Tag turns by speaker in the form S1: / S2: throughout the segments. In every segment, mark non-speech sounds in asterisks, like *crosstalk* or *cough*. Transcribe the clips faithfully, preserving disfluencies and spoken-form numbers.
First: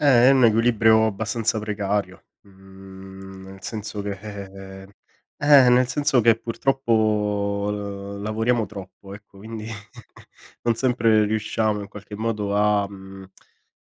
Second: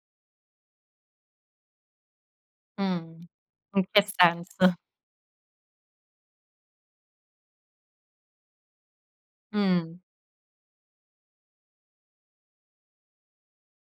S1: Ehm, è un equilibrio abbastanza precario,
S2: Mh,
S1: mhmm, nel
S2: in
S1: senso
S2: che
S1: che *exhales*
S2: senso?
S1: eh, nel senso che, purtroppo, l lavoriamo troppo, ecco, quindi
S2: Mh.
S1: *chuckles* non sempre riusciamo in qualche modo a mhmm,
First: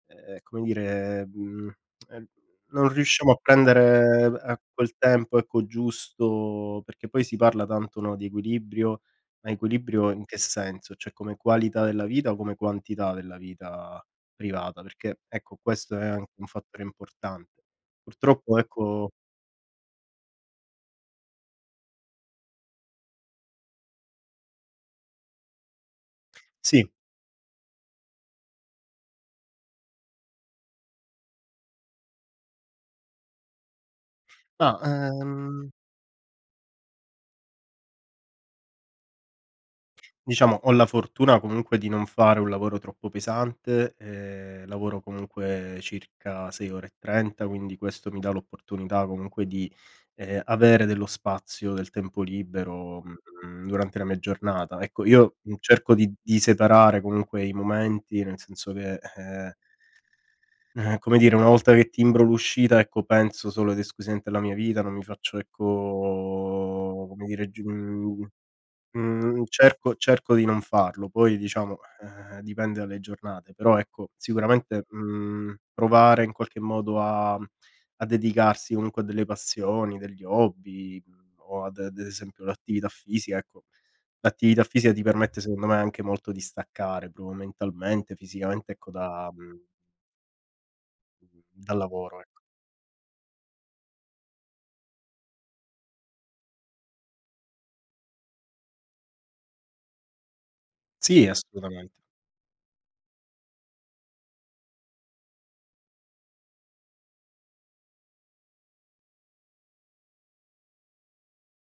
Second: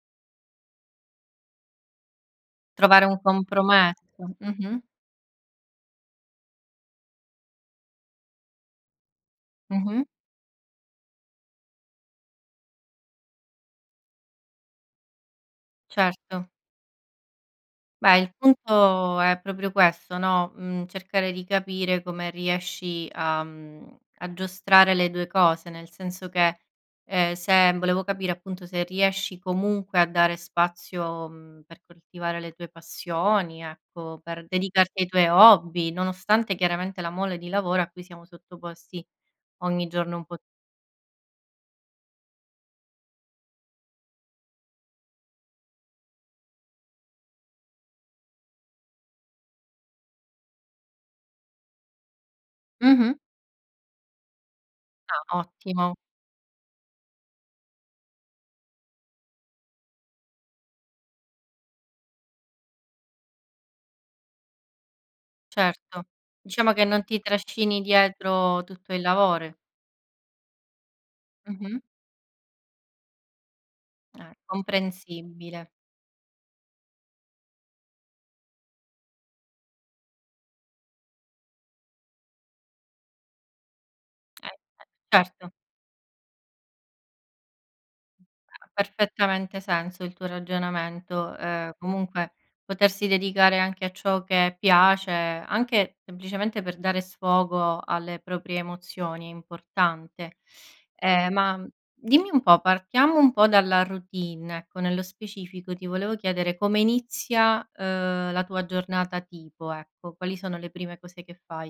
S1: *tsk* ehm, come dire, mhmm, ehm, non
S2: Trovare un
S1: riusciamo a prendere
S2: compromesso.
S1: a
S2: Mh-mh.
S1: quel tempo, ecco, giusto. Perché poi si parla tanto, no, di equilibrio, ma
S2: Mh-mh.
S1: equilibrio in che senso? ceh come qualità della vita o come quantità della vita privata? Perché, ecco, questo è anche un
S2: Certo.
S1: fattore importante.
S2: Beh, il
S1: Purtroppo ecco
S2: punto è proprio questo, no, mhmm, cercare di capire come riesci a mhmm, a giostrare le due cose, nel senso che,
S1: Sì.
S2: ehm, se volevo capire, appunto, se riesci comunque a dare spazio, mhmm, per coltivare le tue passioni, ecco, per
S1: Ma
S2: dedicarti ai tuoi
S1: ehm
S2: hobby, nonostante, chiaramente, la mole di lavoro a cui siamo sottoposti ogni giorno un po'
S1: Diciamo ho la fortuna comunque di non fare un lavoro troppo pesante. Ehm, lavoro comunque circa sei ore e trenta quindi questo mi dà l'opportunità comunque di, ehm, avere dello spazio, del tempo libero,
S2: Mh-mh.
S1: mhmm, durante la mia giornata. Ecco, io
S2: Ah, ottimo.
S1: cerco di di separare comunque i momenti, nel senso che ehm ehm come dire, una volta che timbro l'uscita, ecco, penso solo ed esclusivamente alla mia vita, non mi faccio
S2: Certo, diciamo che non
S1: ecco,
S2: ti
S1: come dire, g
S2: trascini
S1: mhmm,
S2: dietro tutto il
S1: mhmm,
S2: lavoro.
S1: cerco cerco di non farlo, poi, diciamo,
S2: Mh-mh.
S1: ehm, dipende dalle giornate. Però, ecco,
S2: Eh,
S1: sicuramente, mhmm,
S2: comprensibile.
S1: provare, in qualche modo, a a dedicarsi comunque a delle passioni, degli hobby o, ad d'esempio l'attività fisica, ecco.
S2: Eh,
S1: L'attività
S2: beh,
S1: fisica ti permette,
S2: certo.
S1: secondo me, anche molto di staccare propo mentalmente,
S2: Ha
S1: fisicamente, ecco, da
S2: perfettamente
S1: mhmm
S2: senso il tuo ragionamento. Ehm,
S1: dal lavoro,
S2: comunque
S1: ecco.
S2: potersi dedicare anche a ciò che piace, anche semplicemente per dare sfogo alle proprie emozioni è importante.
S1: Sì,
S2: Ehm, ma
S1: assolutamente.
S2: dimmi un po': partiamo un po' dalla routine, ecco, nello specifico ti volevo chiedere come inizia, ehm, la tua giornata tipo, ecco. Quali sono le prime cose che fai?